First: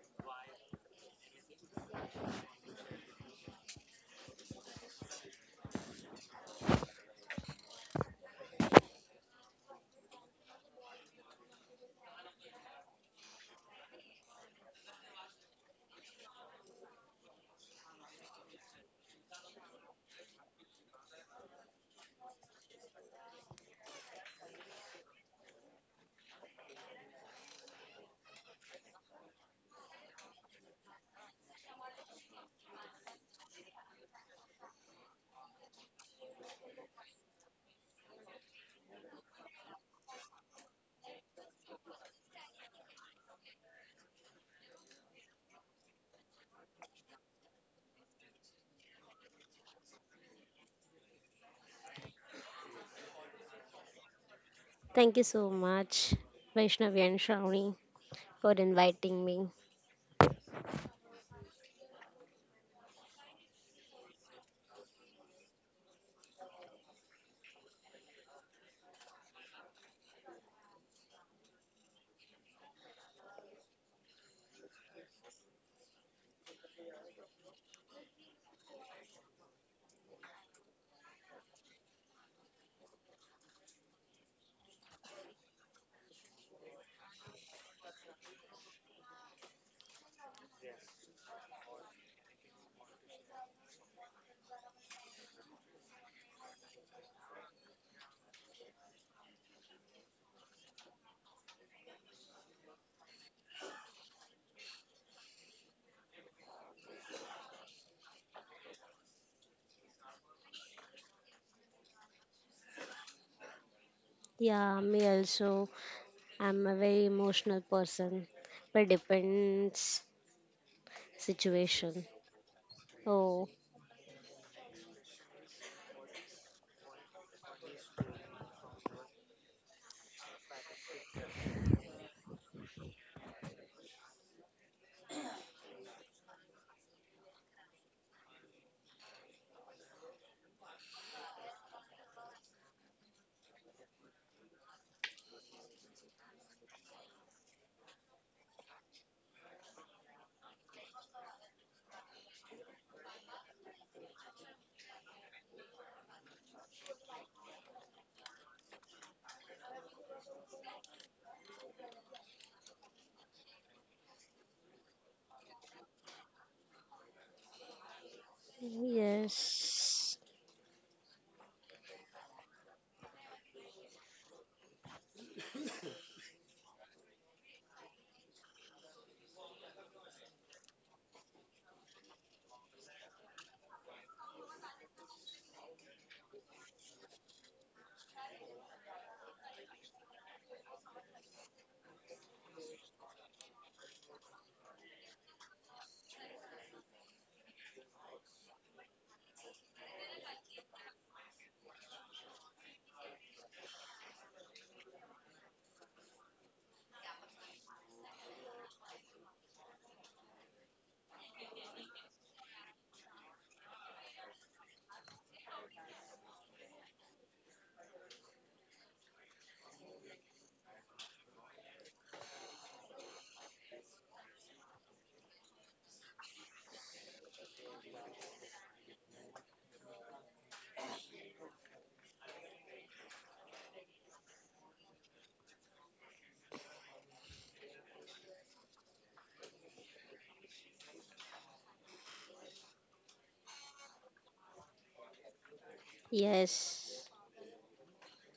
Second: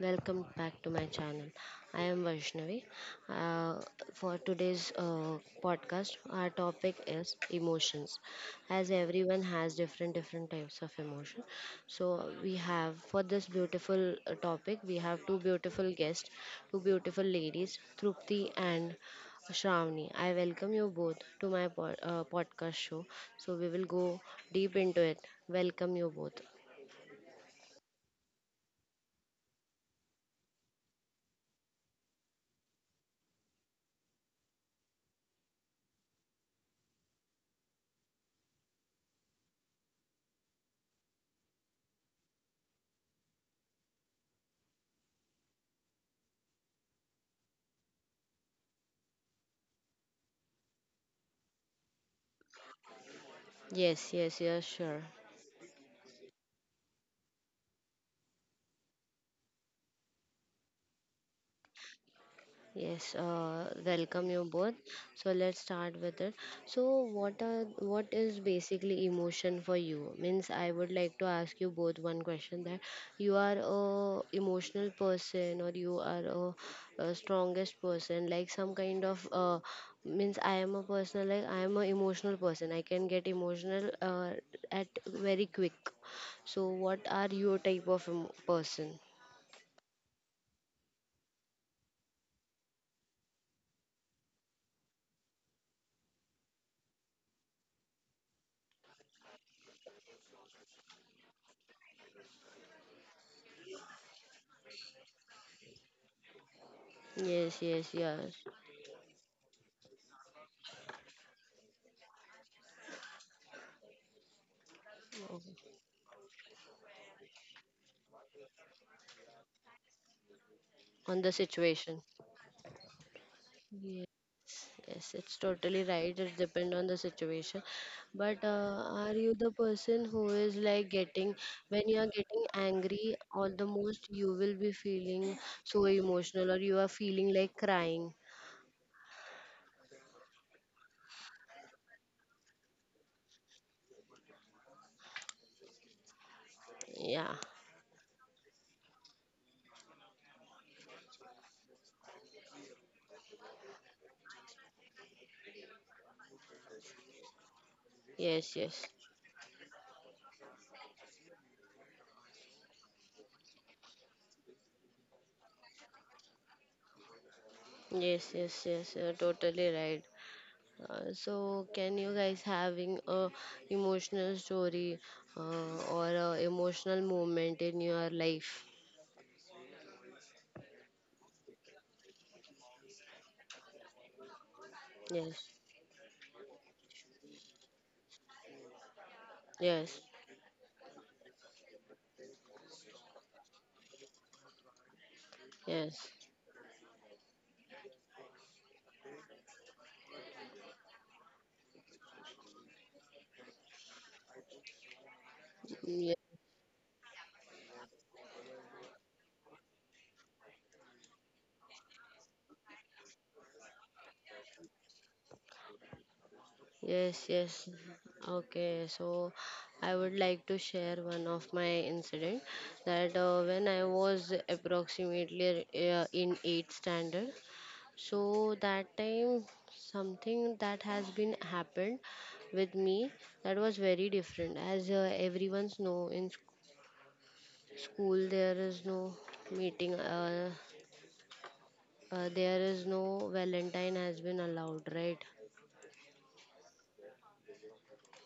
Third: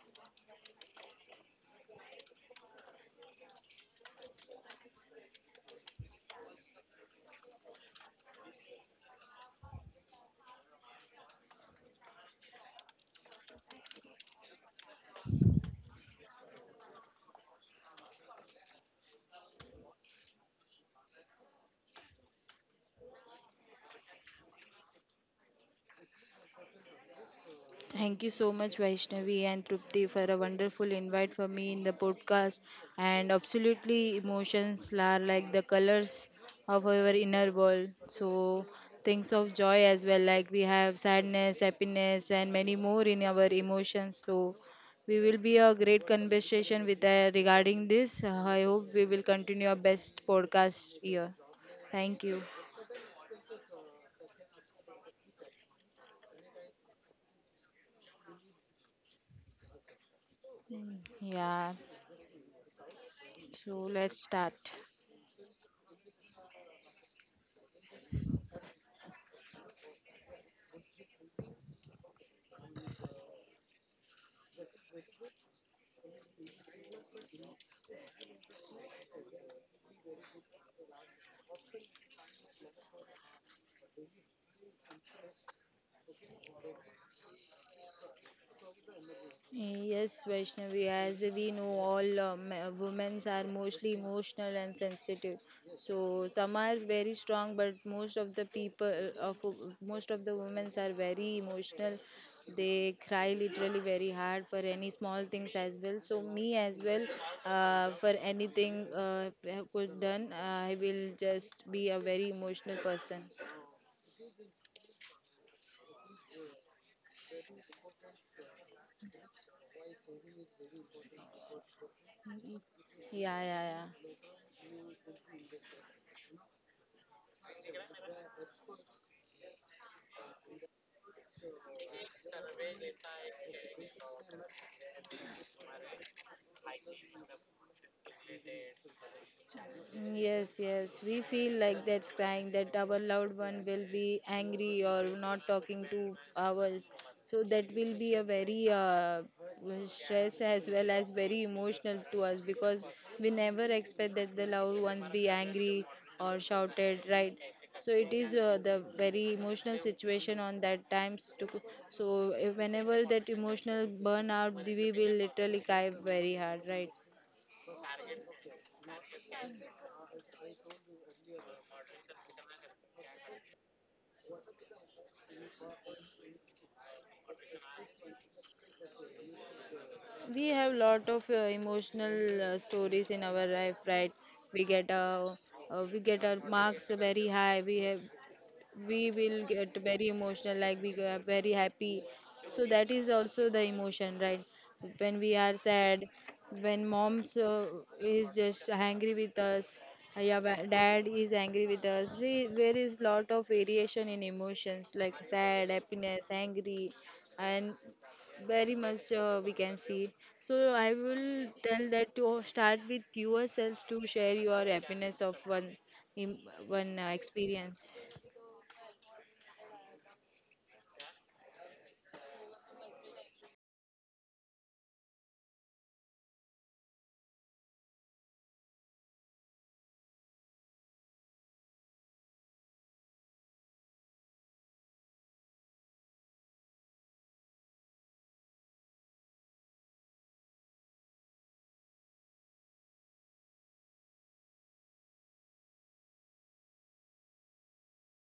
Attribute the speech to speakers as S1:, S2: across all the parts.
S1: welcome back to my channel. I am Vaishnavi. Uh, for today's podcast, our topic is emotions. As everyone has different types of emotion, so we have for this beautiful topic, we have two beautiful guests, two beautiful ladies, Trupti and Shravani. I welcome you both to my podcast show. So we will go deep into it. Welcome you both.
S2: Thank you so much, Vaishnavi and Trupti, for a wonderful invite for me in the podcast. And absolutely, emotions are like the colors of our inner world. So, things of joy as well, like we have sadness, happiness, and many more in our emotions. So, we will be a great conversation with regarding this. I hope we will continue our best podcast here. Thank you.
S1: Yes, yes, yes, sure.
S3: Thank you so much, Vaishnavi and Shravani, for inviting me.
S2: Mm, yeah.
S1: Yes,
S2: So, let's
S1: welcome you
S2: start.
S1: both. So let's start with it. So what is basically emotion for you? Means I would like to ask you both one question that you are a emotional person or you are a strongest person, like some kind of means I am a person like I am a emotional person. I can get emotional at very quick. So what are your type of person?
S2: Yes, Vaishnavi, as we know, all women are mostly emotional and sensitive. So some are very strong, but most of the people, of most of the women are very emotional. They cry literally very hard for any small things as well. So me as well,
S1: Yes, yes,
S2: for
S1: yes.
S2: anything could done, I will just be a very emotional person.
S3: Yeah, me also.
S1: Okay.
S3: I'm a very emotional person, but depends
S1: On the
S3: situation.
S1: situation.
S2: Yeah,
S3: Oh,
S2: yeah,
S1: Yes,
S2: yeah.
S1: yes, it's totally right. It depends on the situation. But are you the person who is like getting, when you are getting angry, all the most you will be feeling so emotional or you are feeling like crying?
S2: Yes, yes. We feel like that's crying, that our loved one will be angry or not talking to ours.
S1: Yeah,
S2: So that will be a very stress as well as very emotional to us because we never expect that the loved ones be angry or shouted, right? So it is
S1: yes,
S2: the
S1: yes.
S2: very emotional situation on that times. To, so whenever that emotional burnout, we will literally cry very hard, right?
S1: Yes, yes, yes, you're totally right.
S3: yes,
S1: So, can you guys having a emotional story or a emotional moment in your life?
S2: We have lot of emotional stories in our life, right? We get
S1: Yes,
S2: we get our marks very high, we have we will get
S1: yes,
S2: very emotional, like we are very happy. So that is also the emotion, right? When we are sad,
S1: yes.
S2: when mom's is just angry with us, yeah, dad is angry with us. There is lot of variation in emotions like sad,
S1: Mm,
S2: happiness, angry, and very much we can see. So I will tell that to start with yourself to share your happiness of im- one
S1: yes, yes.
S2: experience.
S1: Okay, so I would like to share one of my incident that when I was approximately in 8th standard. So that time something that has been happened with me that was very different. As everyone's know in school, there is no meeting there is no valentine has been allowed, right?
S3: yes,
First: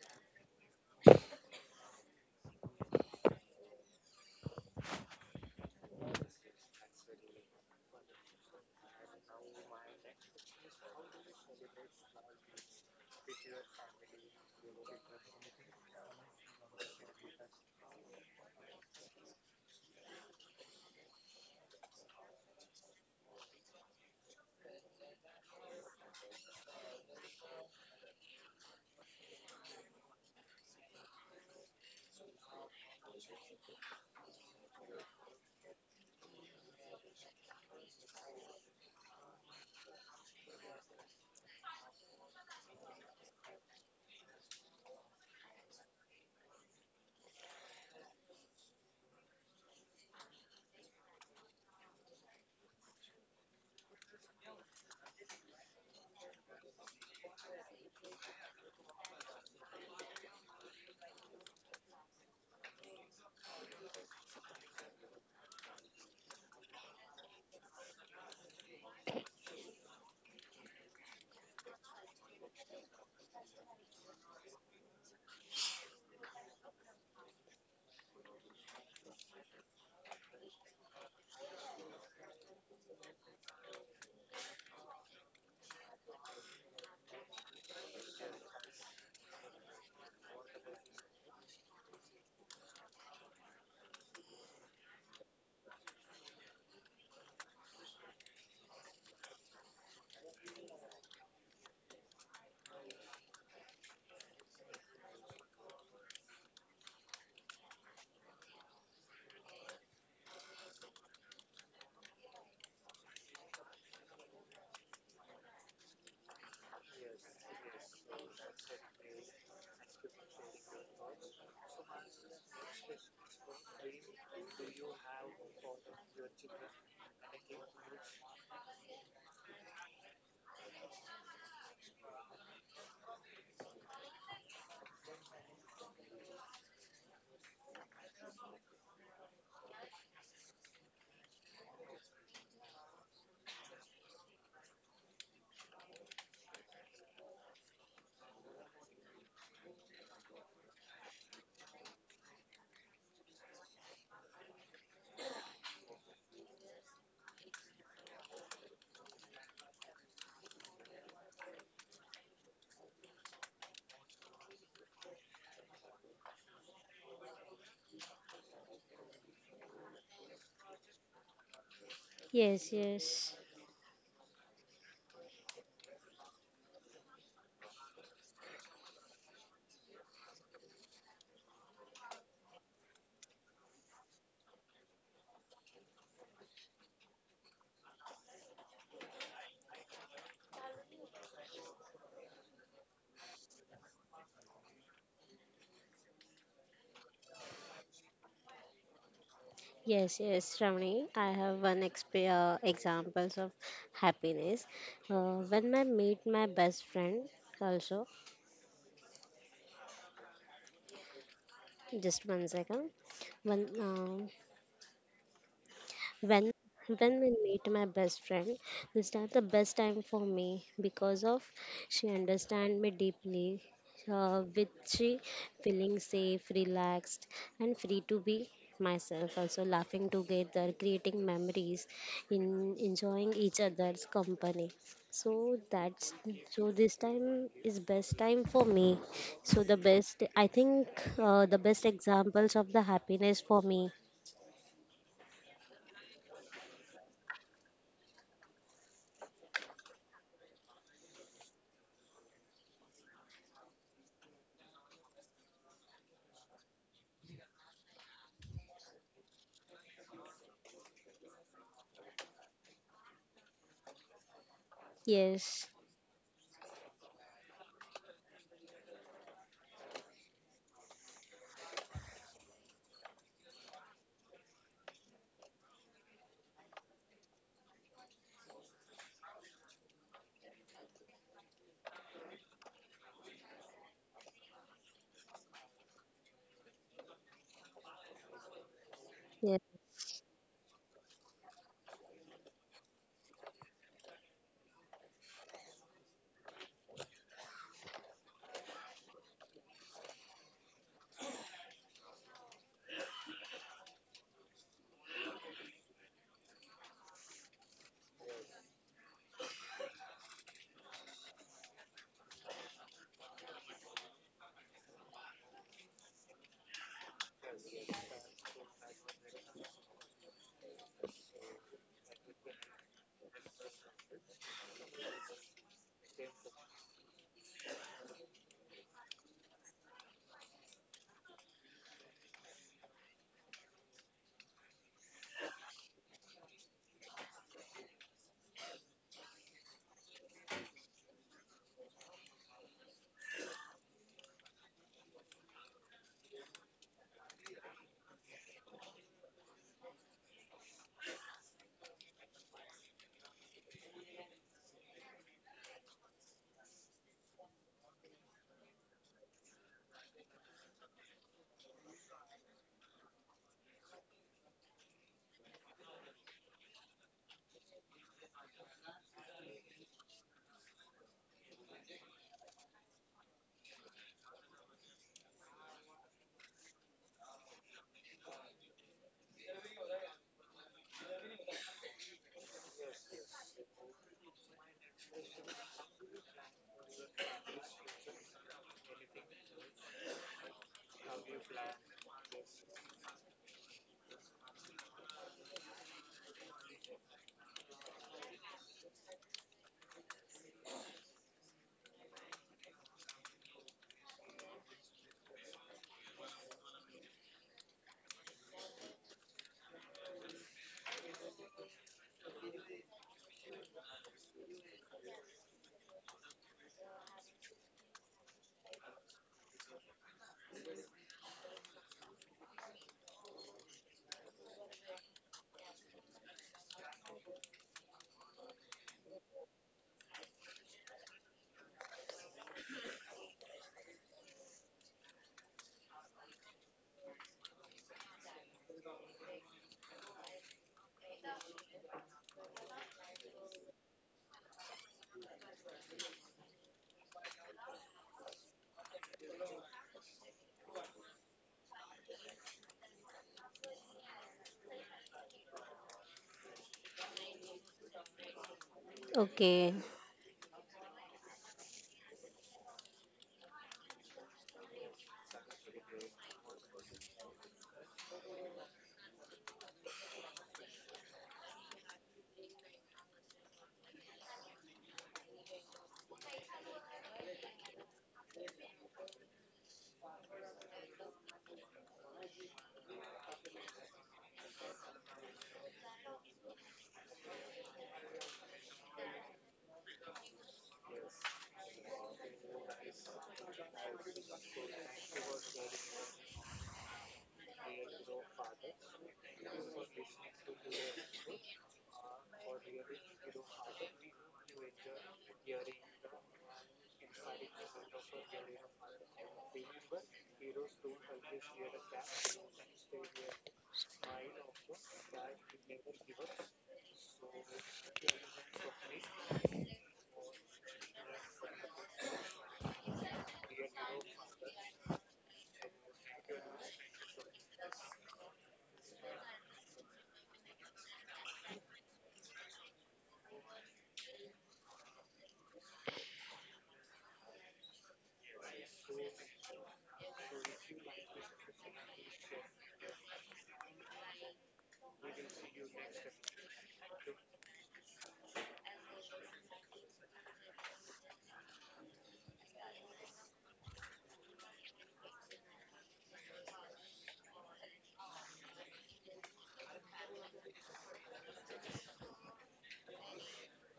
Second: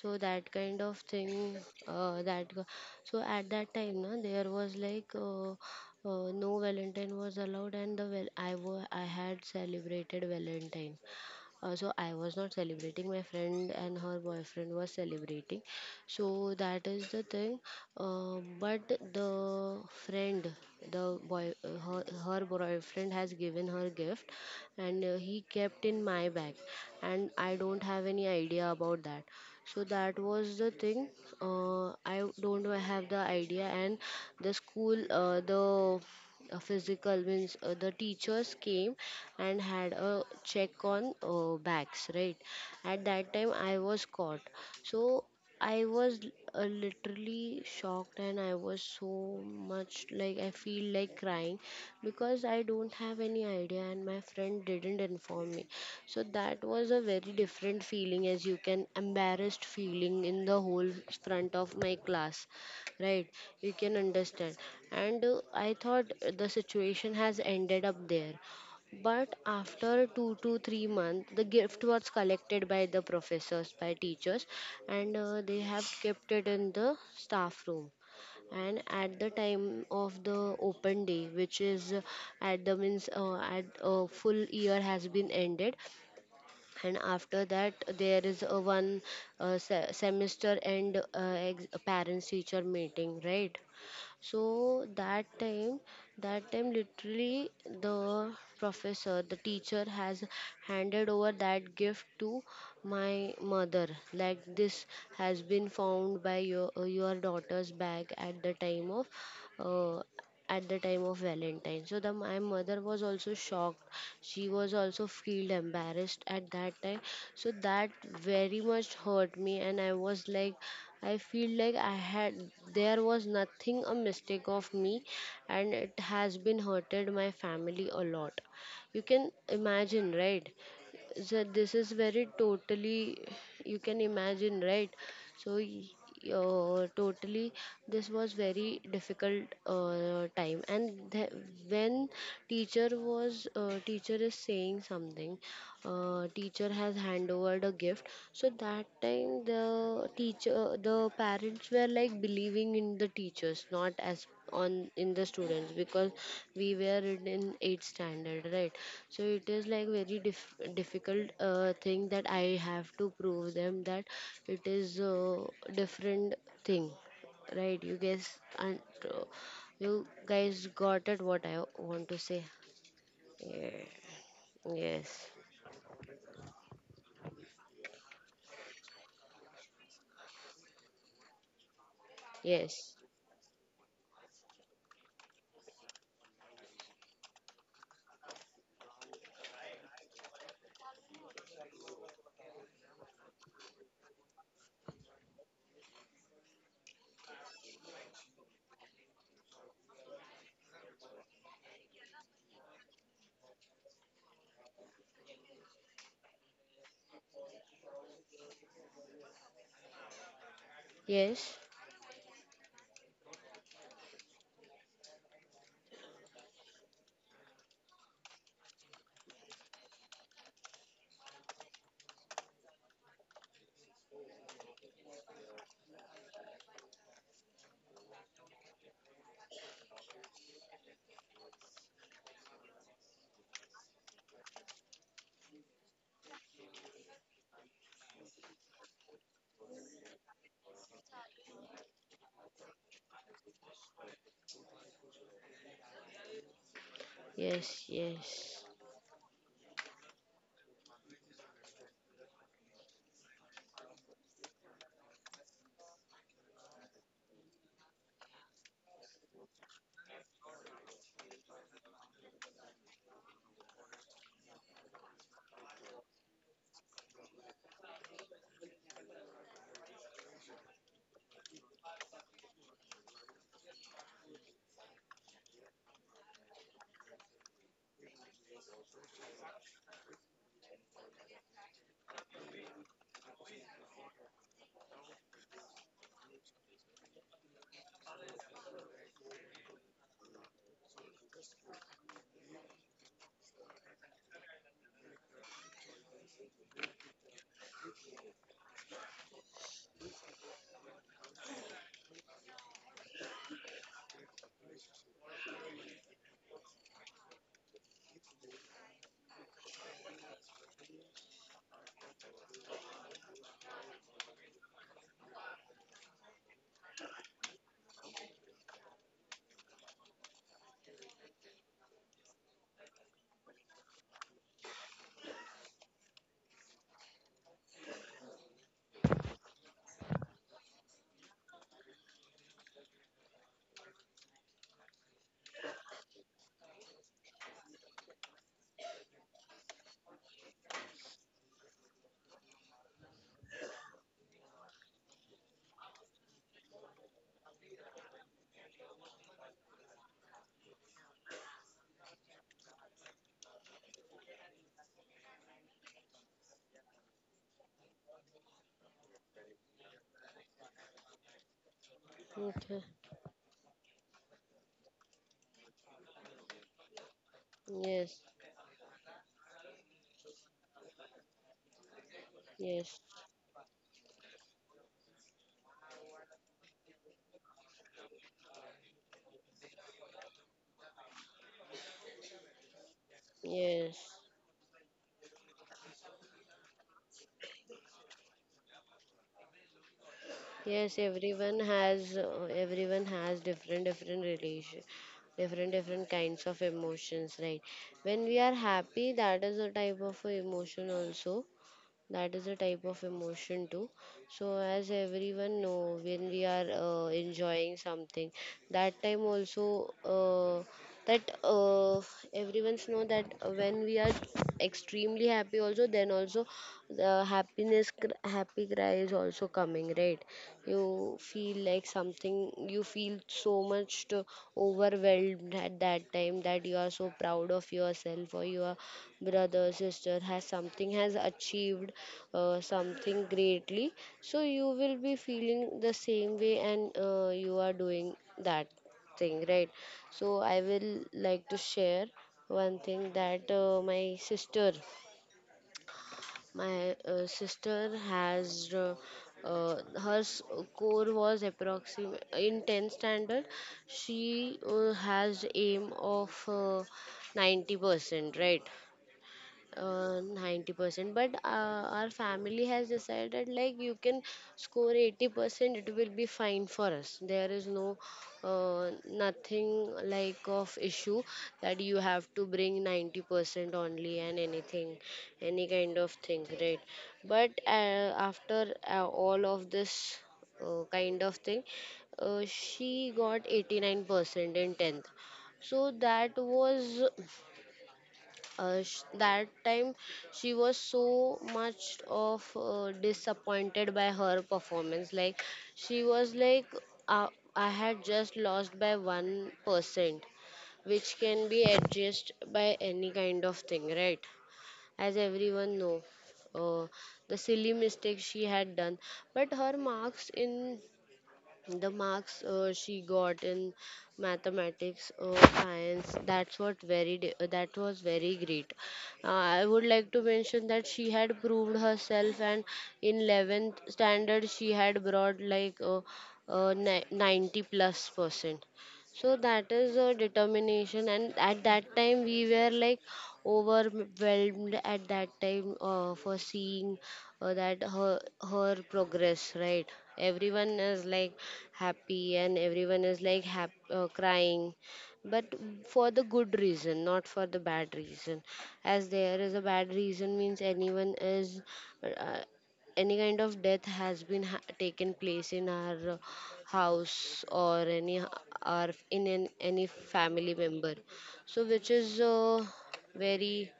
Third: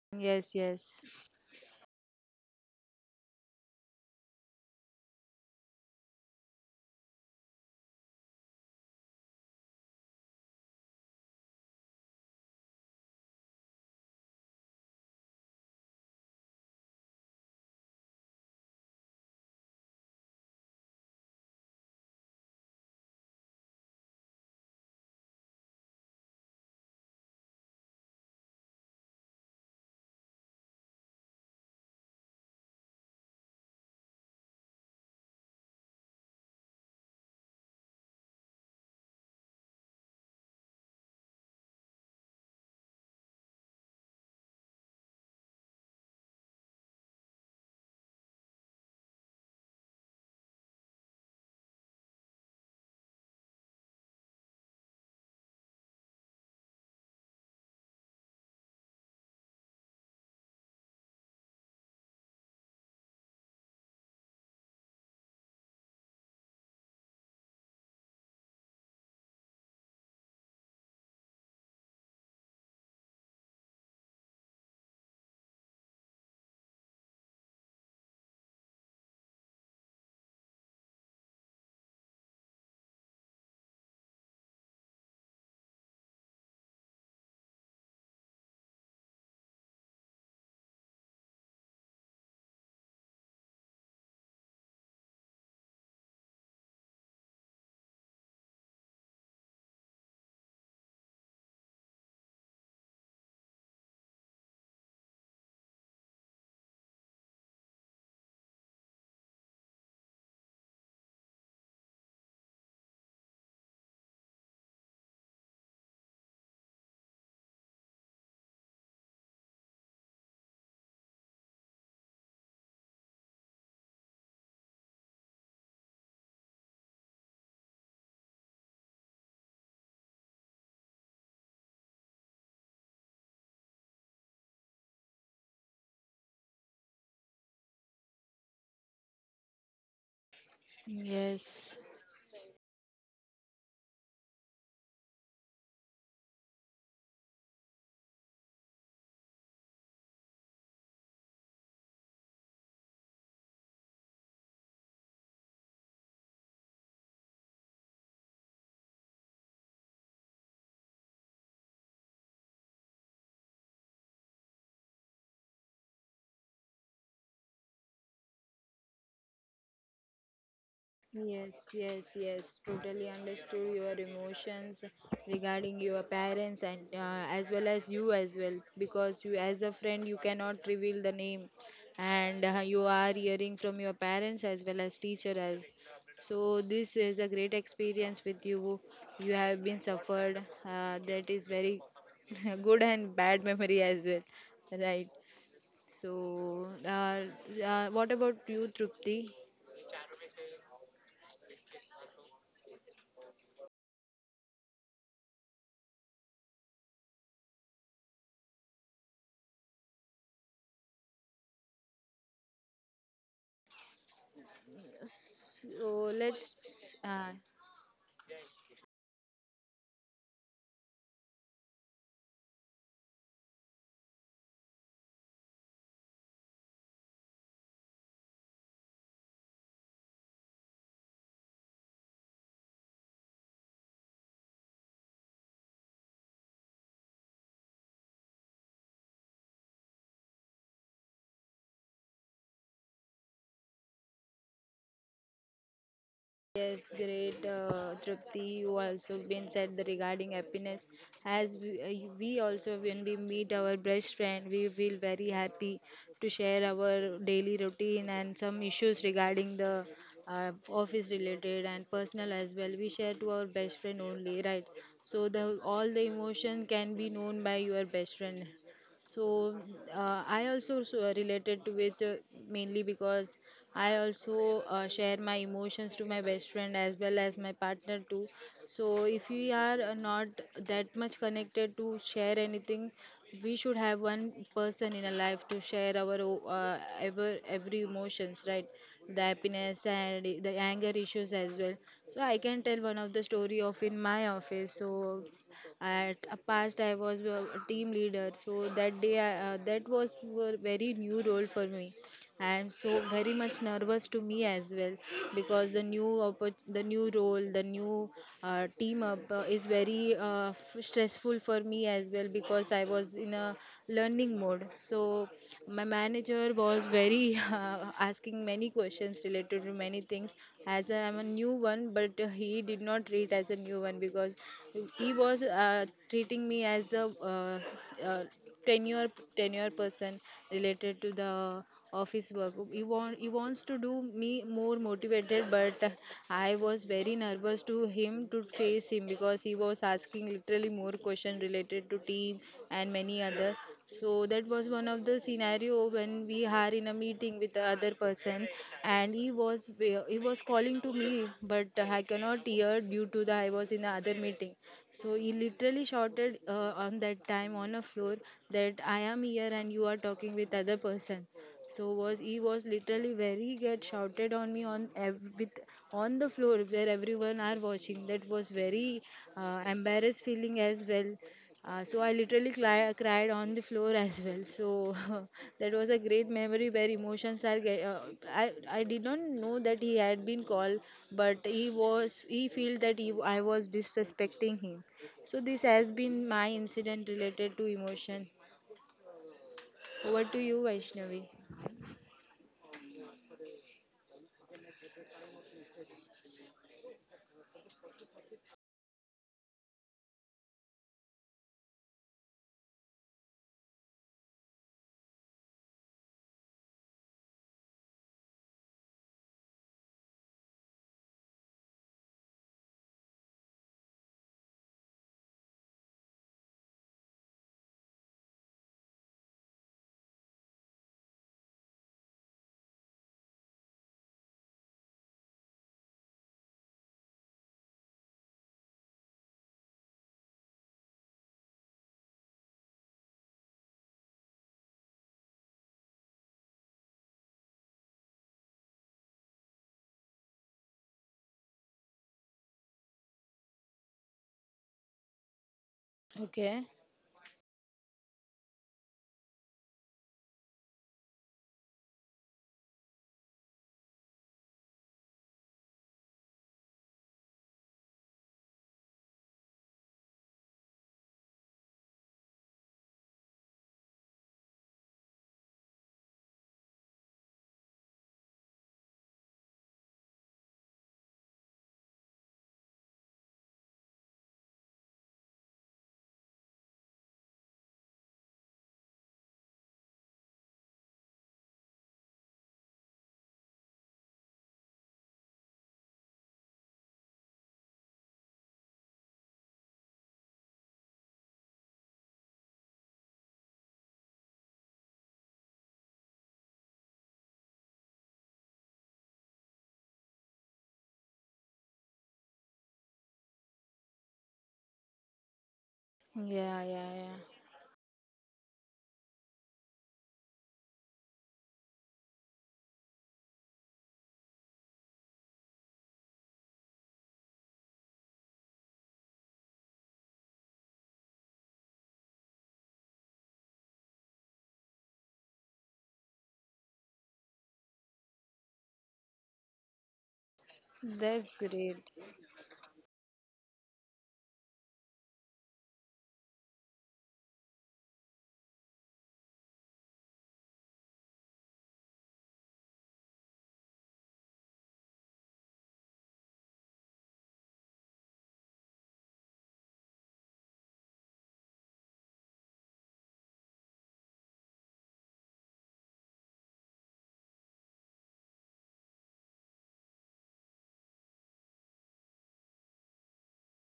S1: So that
S2: Yes,
S1: kind of
S2: yes,
S1: thing, uh, that go- so at that time na, there was like no valentine was allowed, and the well I had celebrated valentine. So I was not celebrating. My friend and her boyfriend was celebrating. So that is the thing. But the friend, the boy, her boyfriend has given her gift, and he kept in my bag, and I don't have any idea about that. So that was the thing. I don't have the idea, and the school, the physical means the teachers came and had a check on backs, right? At that time I was caught. So I was literally shocked, and I was so much like I feel like crying because I don't have any idea and my friend didn't inform me. So that was a very different feeling, as you can embarrassed feeling in the whole front of my class, right? You can understand. And I thought the situation has ended up there, but after 2 to 3 months the gift was collected by the professors by teachers, and they have kept it in the staff room. And at the time of the open day, which is at the means at full year has been ended, and after that there is a one semester end parents teacher meeting, right? So that time, that time literally, the professor, the teacher has handed over that gift to my mother, like this has been found by your daughter's bag at the time of uh, at the time of Valentine. So the my mother was also shocked. She was also feel embarrassed at that time. So that very much hurt me, and I was like I feel like I had there was nothing a mistake of me, and it has been hurted my family a lot. You can imagine, right? So this is very totally, you can imagine, right? So y- Totally this was very difficult time
S2: yes,
S1: when teacher was teacher is saying something, teacher has hand over the gift. So that time the teacher, the parents were like believing in the teachers, not as on in the students, because we were in eighth standard, right? So it is like very difficult thing, that I have to prove them that it is a different thing, right? You guys, and uh, you guys got it what I
S2: yes,
S1: want to
S2: yes,
S1: say.
S2: yes.
S3: yes,
S2: Totally
S3: yes,
S2: understood
S1: Yeah.
S2: your emotions
S1: Yes,
S2: regarding your parents and as well as you as well, because you as a friend you cannot reveal the name, and you
S1: yes.
S2: are hearing from your parents as well as teacher as. So this is a great experience with you. You have been suffered. That is very good and bad memory as well, right? So, what about you, Trupti?
S3: yes, Shravani. I have one examples of happiness. When I meet my best friend, also,
S1: Yes,
S3: just one second. One,
S2: So let's,
S3: When when we
S2: uh,
S3: meet my best friend, this time the best time for me because of she understand me deeply, with she feeling safe, relaxed, and free to be myself. Also laughing together, creating memories, in enjoying each other's company. So that's so this time is best time for me. So the best I think the best examples of the happiness for me.
S2: yes, great,
S1: yes, yes.
S2: Trupti. You also been said the regarding happiness. As we, you- we also, when we meet our best friend, we feel very happy to share our daily routine and some issues regarding the office related and personal as well. We share to our best friend only, right? So the
S3: Yes.
S2: all the emotion can be known by your best friend. So I also so related to with mainly because I also share my emotions to my best friend as well as my partner too. So if we are not that much connected to share anything, we should have one person in our life to share our every emotions, right? The
S3: Yes.
S2: happiness and the anger issues as well. So I can tell one of the story of in my office. So at a past, I was a team leader, so that day, that was a very new role for me. I'm so very much nervous to me as well because the new role, the new team up is very stressful for me as well because I was in a learning mode. So my manager was very asking many questions related to many things as I'm a new one, but he did not treat as a new one because he was treating me as the uh, uh, tenure person related to the office work. He wants to do me more motivated, but I was very nervous to him to face him because he was asking literally more question related to team and many other. So that was one of the scenario when we are in a meeting with the other person, and he was calling to me, but I cannot hear due to the I was in the other meeting. So he literally shouted on that time on a floor that I am here and you are talking with other person. So was he was
S1: Okay.
S2: literally very get shouted on me on with on the floor where everyone are watching.
S1: Yes,
S2: That was very embarrassed feeling as well. So I literally
S1: yes,
S2: cried on the floor as well. So that was a great memory where emotions are. Get, I did not know that he had been called, but he feel that he, I was
S1: yes,
S2: disrespecting him. So this has been my incident related to emotion. Over to you,
S1: yes.
S2: Vaishnavi.
S1: Everyone has different relation, different kinds of emotions, right? When we are happy, that is a type of a emotion also. That is a type of emotion too. So as everyone know, when we are enjoying something, that time also, that everyone's know that when we are extremely happy also, then also the happy cry is also coming, right? You feel like something, you feel so much to overwhelmed at that time, that you are so proud of yourself, or your brother, sister has something has achieved something greatly. So you will be feeling the same way, and you are doing that thing, right? So I will like to share one thing that my sister,
S2: Okay.
S1: my sister has her score was approximate in 10th standard. She has aim of 90%, right?
S3: Okay.
S1: 90%, but our family has decided like you can score 80%, it will be fine for us. There is no nothing like of issue that you have to bring 90% only and anything, any kind of thing, right? But after all of this kind of thing, she got 89% in 10th. So that was that time she was so much of disappointed by her performance, like she was like uh, I had just lost by 1%, which can be adjusted by any kind of thing, right? As everyone know,
S2: Yeah,
S1: uh,
S2: yeah, yeah.
S1: the silly mistake she had done. But her marks in the marks she got in mathematics or science, that's what very that was very great. uh, I would like to mention that she had proved herself, and in 11th standard she had brought like 90 plus percent. So that is a determination, and
S2: That's
S1: at that
S2: great.
S1: time we were like overwhelmed at that time for seeing that her her progress, right? Everyone is like happy, and everyone is like crying, but for the good reason, not for the bad reason. As there is a bad reason means anyone is uh, any kind of death has been taken place in our house or any, or in an, any family member. So which is very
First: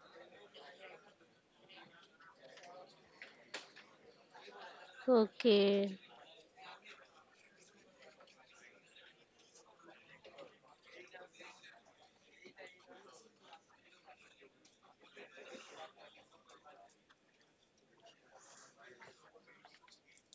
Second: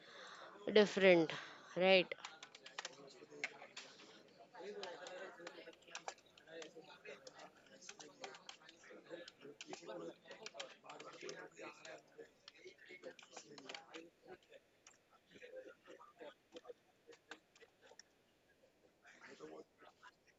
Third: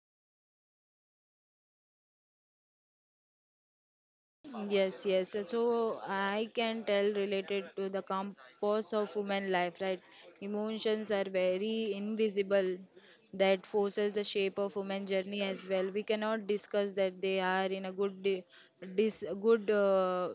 S1: different, right?
S2: Yes, yes.
S3: Okay.
S2: So I can tell related to the compass of human life, right? Emotions are very invisible that forces the shape of human journey as well. We cannot discuss that they are in a good di- dis good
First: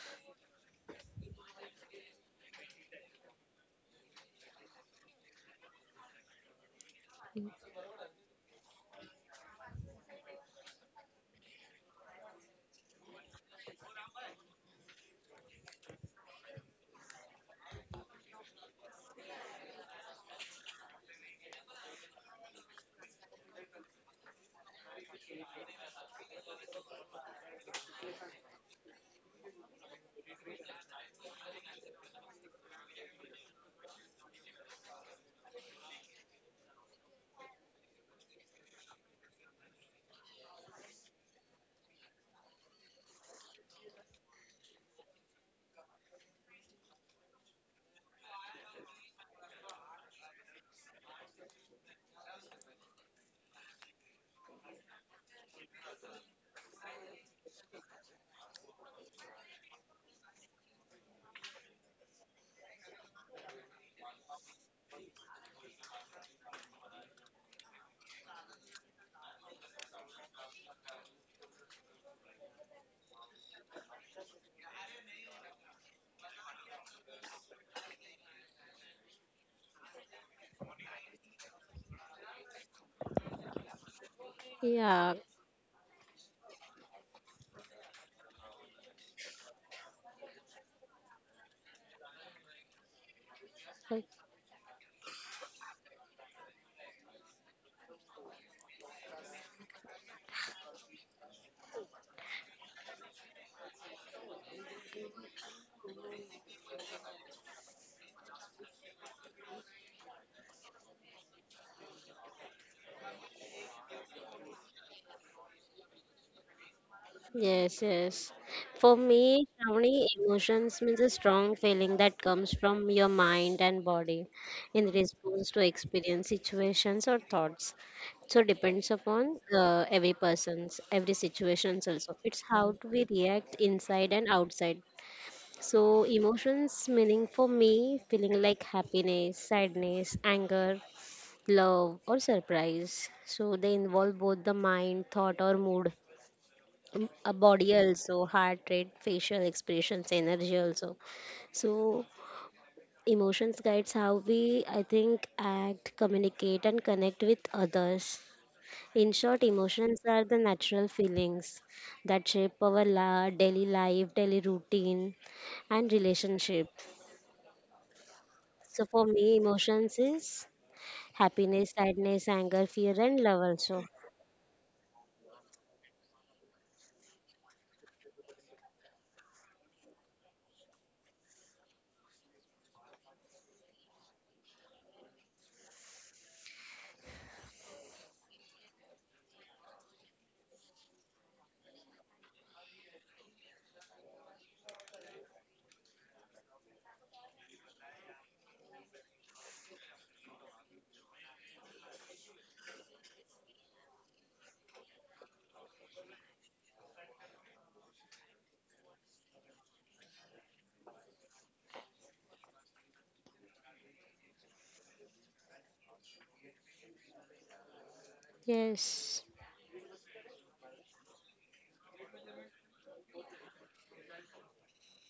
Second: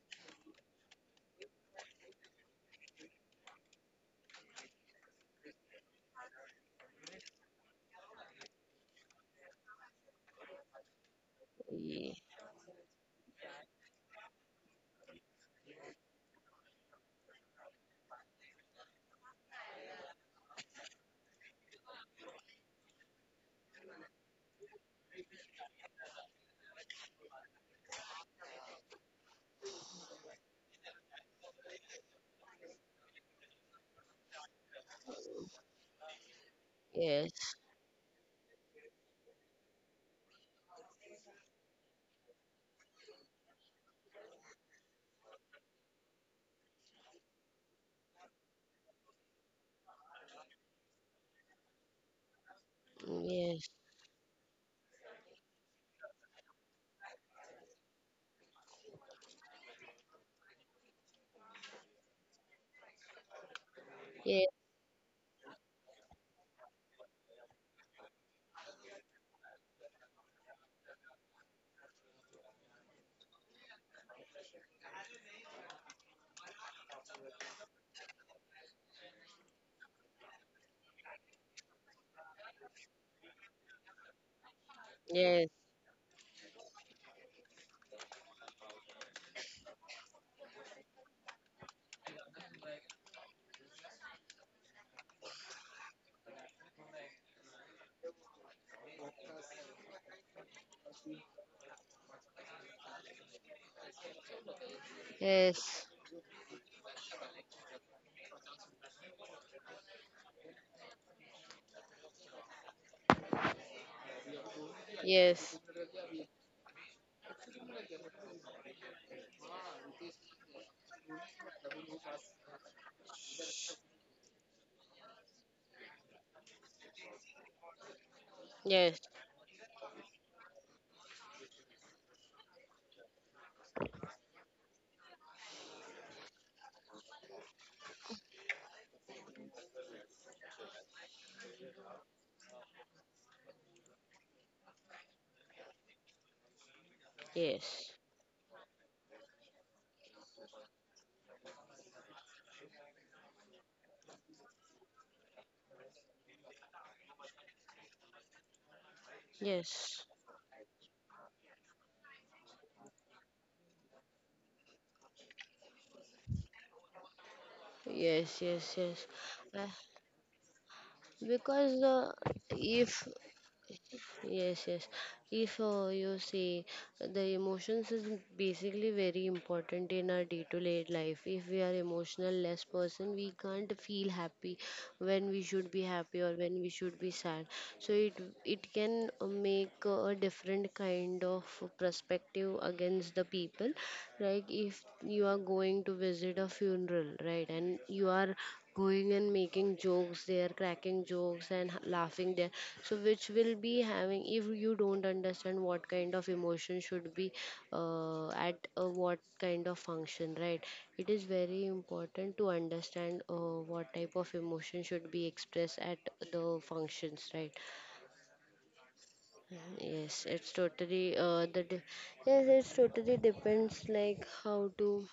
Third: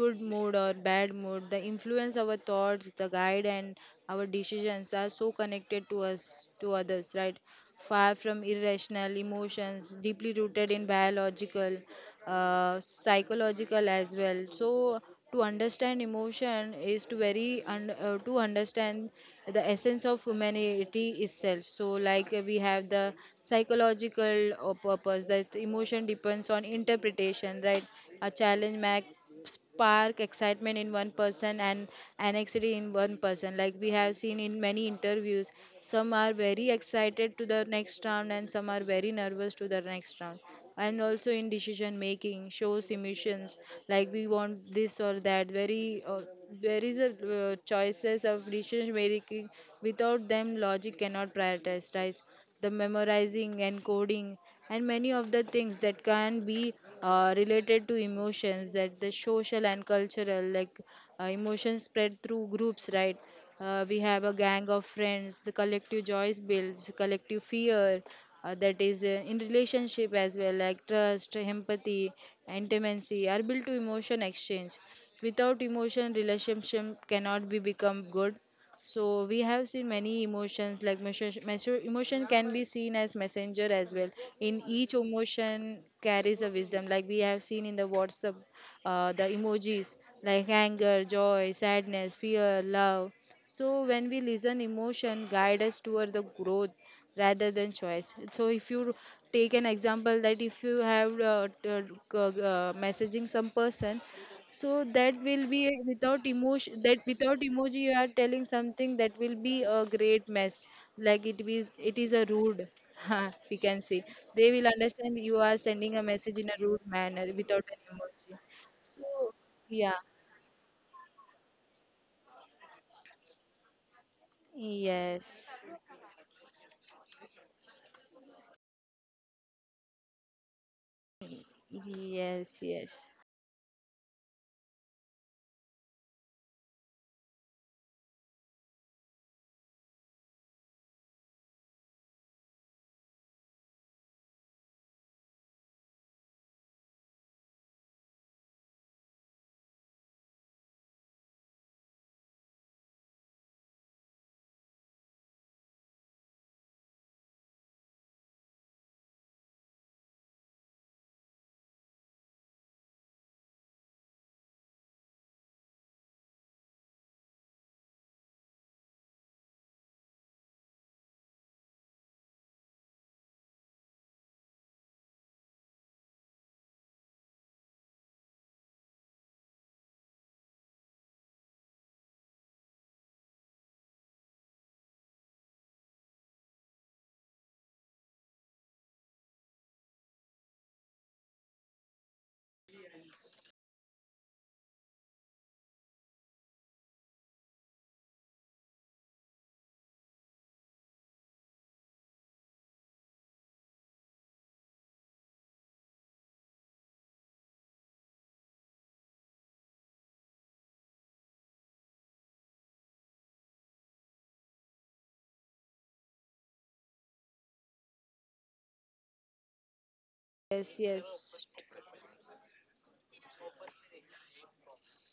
S2: good mood or bad mood. The influence our thoughts, the guide and our decisions are so connected to us to others, right? Far from irrational emotions, deeply rooted in biological,
S1: Ye-
S2: psychological as well. So to understand emotion is to to understand the essence of humanity itself. So like we have the psychological purpose that emotion depends on interpretation, right? A challenge mac spark excitement in one person and anxiety in one person, like we have seen in many interviews. Some are very excited to
S1: yes,
S2: the next round and some are very nervous to the next round. And also in decision making shows emotions, like we want this or that very there is a choices of decision making. Without them logic cannot prioritize, right? The memorizing
S1: yes,
S2: and coding and many of the things that can be related to emotions, that the social and cultural, like emotions spread through groups, right? We have a
S1: yes,
S2: gang of friends, the collective joys builds collective fear. That is in relationship as well, like trust, empathy, intimacy are built to emotion exchange. Without emotion relationship cannot be become good. So we have seen many emotions like emotion can be seen as messenger as well. In each
S3: Yeah.
S1: yes.
S2: emotion carries a wisdom, like we have seen in the whatsapp, the emojis, like anger, joy, sadness, fear, love. So when we
S3: Like.
S2: listen emotion guide us toward the growth rather than choice. So if you take an example, that if you have messaging some person, so that will be a-
S1: Yes,
S2: without emotion. That without emoji, you are telling something that will be a great mess. Like it is a rude. We can say they will understand you are sending a message in a rude manner without
S3: Yes,
S2: an
S3: yes.
S2: emoji.
S3: For
S2: So
S3: me,
S2: yeah,
S3: Shravani, emotions means a strong feeling that comes from your mind and body in
S2: yes,
S3: response to experience, situations, or thoughts.
S1: yes,
S3: So
S1: yes,
S3: depends
S1: yes, yes,
S3: upon every person's, every situations also. It's
S2: yes,
S3: how do
S2: yes,
S3: we react inside and outside. So emotions meaning for me, feeling like happiness, sadness, anger, love, or surprise. So they involve both the mind, thought, or mood, a body also, heart rate, facial expressions, energy also. So emotions guides how we, I think, act, communicate, and connect with others. In short, emotions are the natural feelings that shape our daily life, daily routine, and relationship.
S1: yes, yes,
S3: So
S1: yes.
S3: for me,
S1: Uh,
S3: emotions is
S1: because
S3: happiness,
S1: uh,
S3: sadness, anger,
S1: if
S3: fear, and love also.
S1: yes, yes. If you see, the emotions is basically very important in our day-to-day life. If we are emotional less person, we can't feel happy when we should be happy, or when we should be sad. So it can make a different kind of perspective against the people. Like if you are going to visit a funeral, right, and you are going and making jokes there, cracking jokes and laughing there. So which will be having if you don't understand what kind of emotion should be at what kind of function, right? It is very important to understand what type of emotion should be expressed at the functions, right?
S3: Yes.
S1: Yes, it's
S2: yes,
S1: totally
S2: yes.
S1: yes, it's totally depends like how to,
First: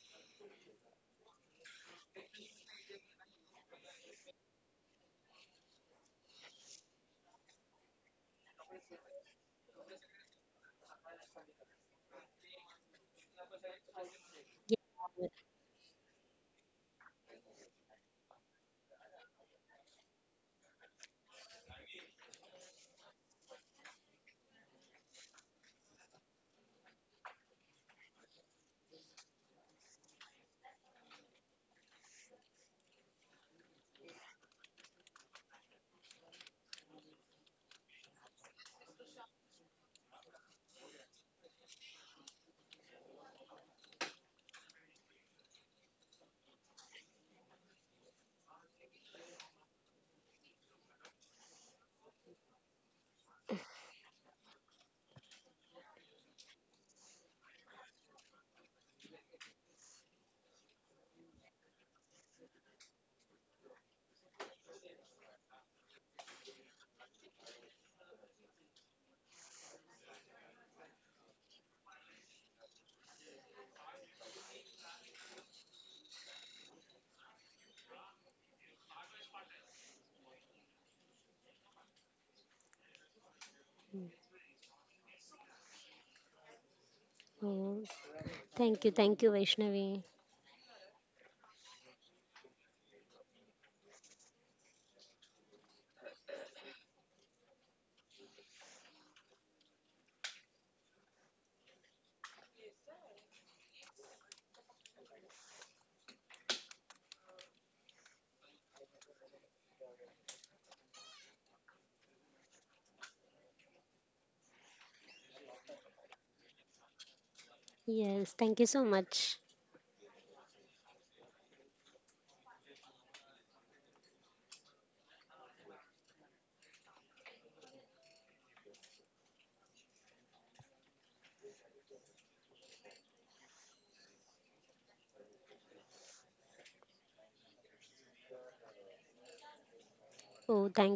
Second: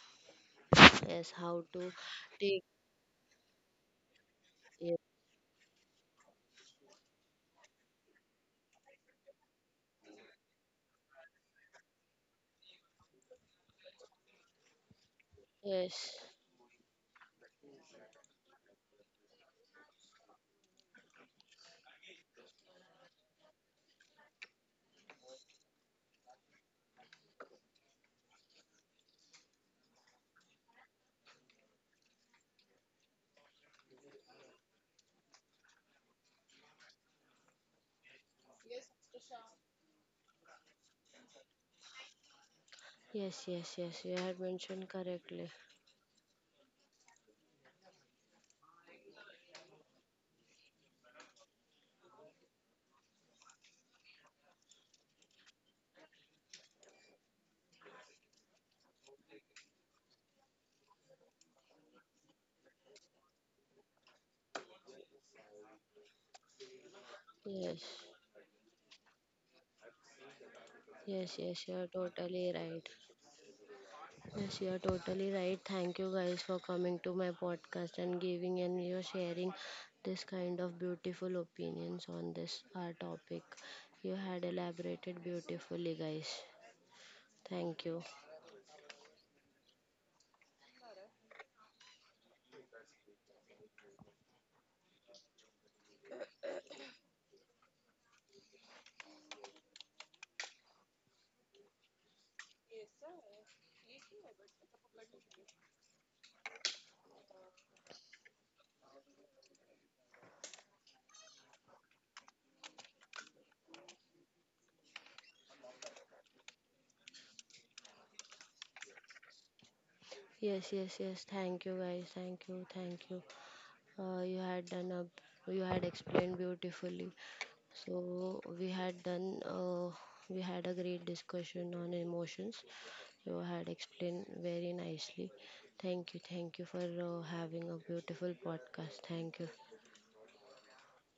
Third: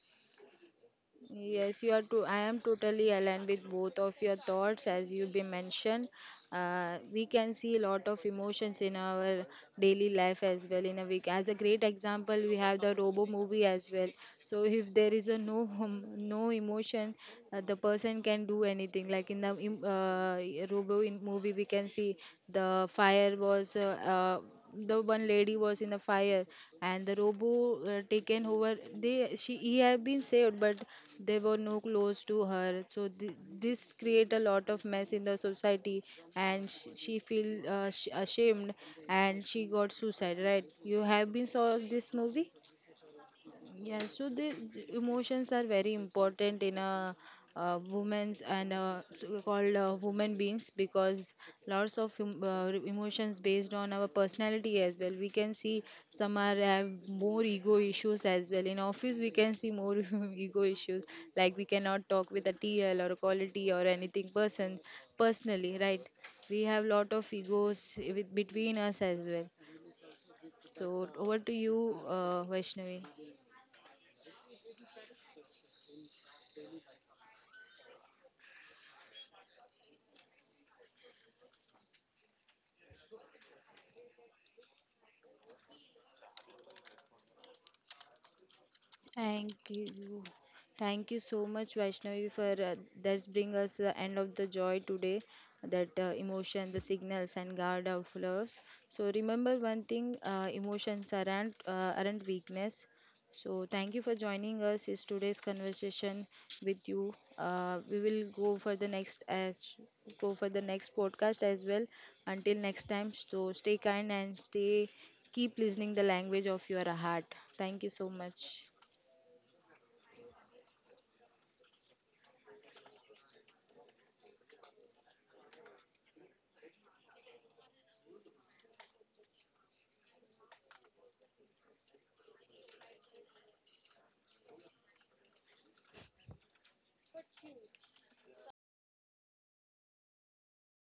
S1: yes, how to
S2: Yes, you are to. I am
S1: take,
S2: totally aligned with both of your thoughts
S1: yes.
S2: as you be mentioned. We can see a lot of emotions in our daily life as well in a week. As a great example, we have the Robo movie as well. So
S3: Yeah.
S2: if there is a no
S1: Yes.
S2: no emotion, the person can do anything. Like in Robo in movie, we can see the fire was the one lady was in the fire, and the robo taken over, they she he have been saved, but there were no clothes to her, so this create a lot of mess in the society, and she feel ashamed and she got suicide, right? You have been saw this movie.
S1: Yes, yes,
S2: Yeah,
S1: yes. You
S2: so
S1: had
S2: the
S1: mentioned
S2: emotions
S1: correctly.
S2: are very important in a women's and so called women beings because lots of emotions based on our personality as well. We can see some are have more ego issues as well. In office, we can see more ego issues, like we cannot talk with a TL or a quality or anything person personally, right? We have lot of
S1: Yes,
S2: egos with, between us as well. So over
S1: yes,
S2: to
S1: yes. You are
S2: you,
S1: totally right.
S2: Vaishnavi.
S1: Yes, you are totally right. Thank you guys for coming to my podcast and giving and you sharing this kind of beautiful opinions on this our topic. You had elaborated beautifully, guys.
S3: Oh,
S1: Thank you.
S3: thank you,
S2: Thank
S3: Vaishnavi.
S2: you. Thank you so much, Vaishnavi, for that's bring us the end of the joy today, that emotion, the signals and guard of loves. So remember one thing, emotions aren't weakness. So thank you for joining us is today's conversation with you. We will go for the next as go for the next podcast as well. Until next time, so stay kind and stay keep listening the language of your heart. Thank you so
S3: Yes, thank
S2: much.
S3: you so much.
S1: Yes, yes, yes. Thank you, guys. Thank you, thank you. You had done a, you had explained beautifully. So we had done, we had a great discussion on emotions. You had explained very nicely. Thank you for having a beautiful podcast. Thank you.
S3: Oh, thank.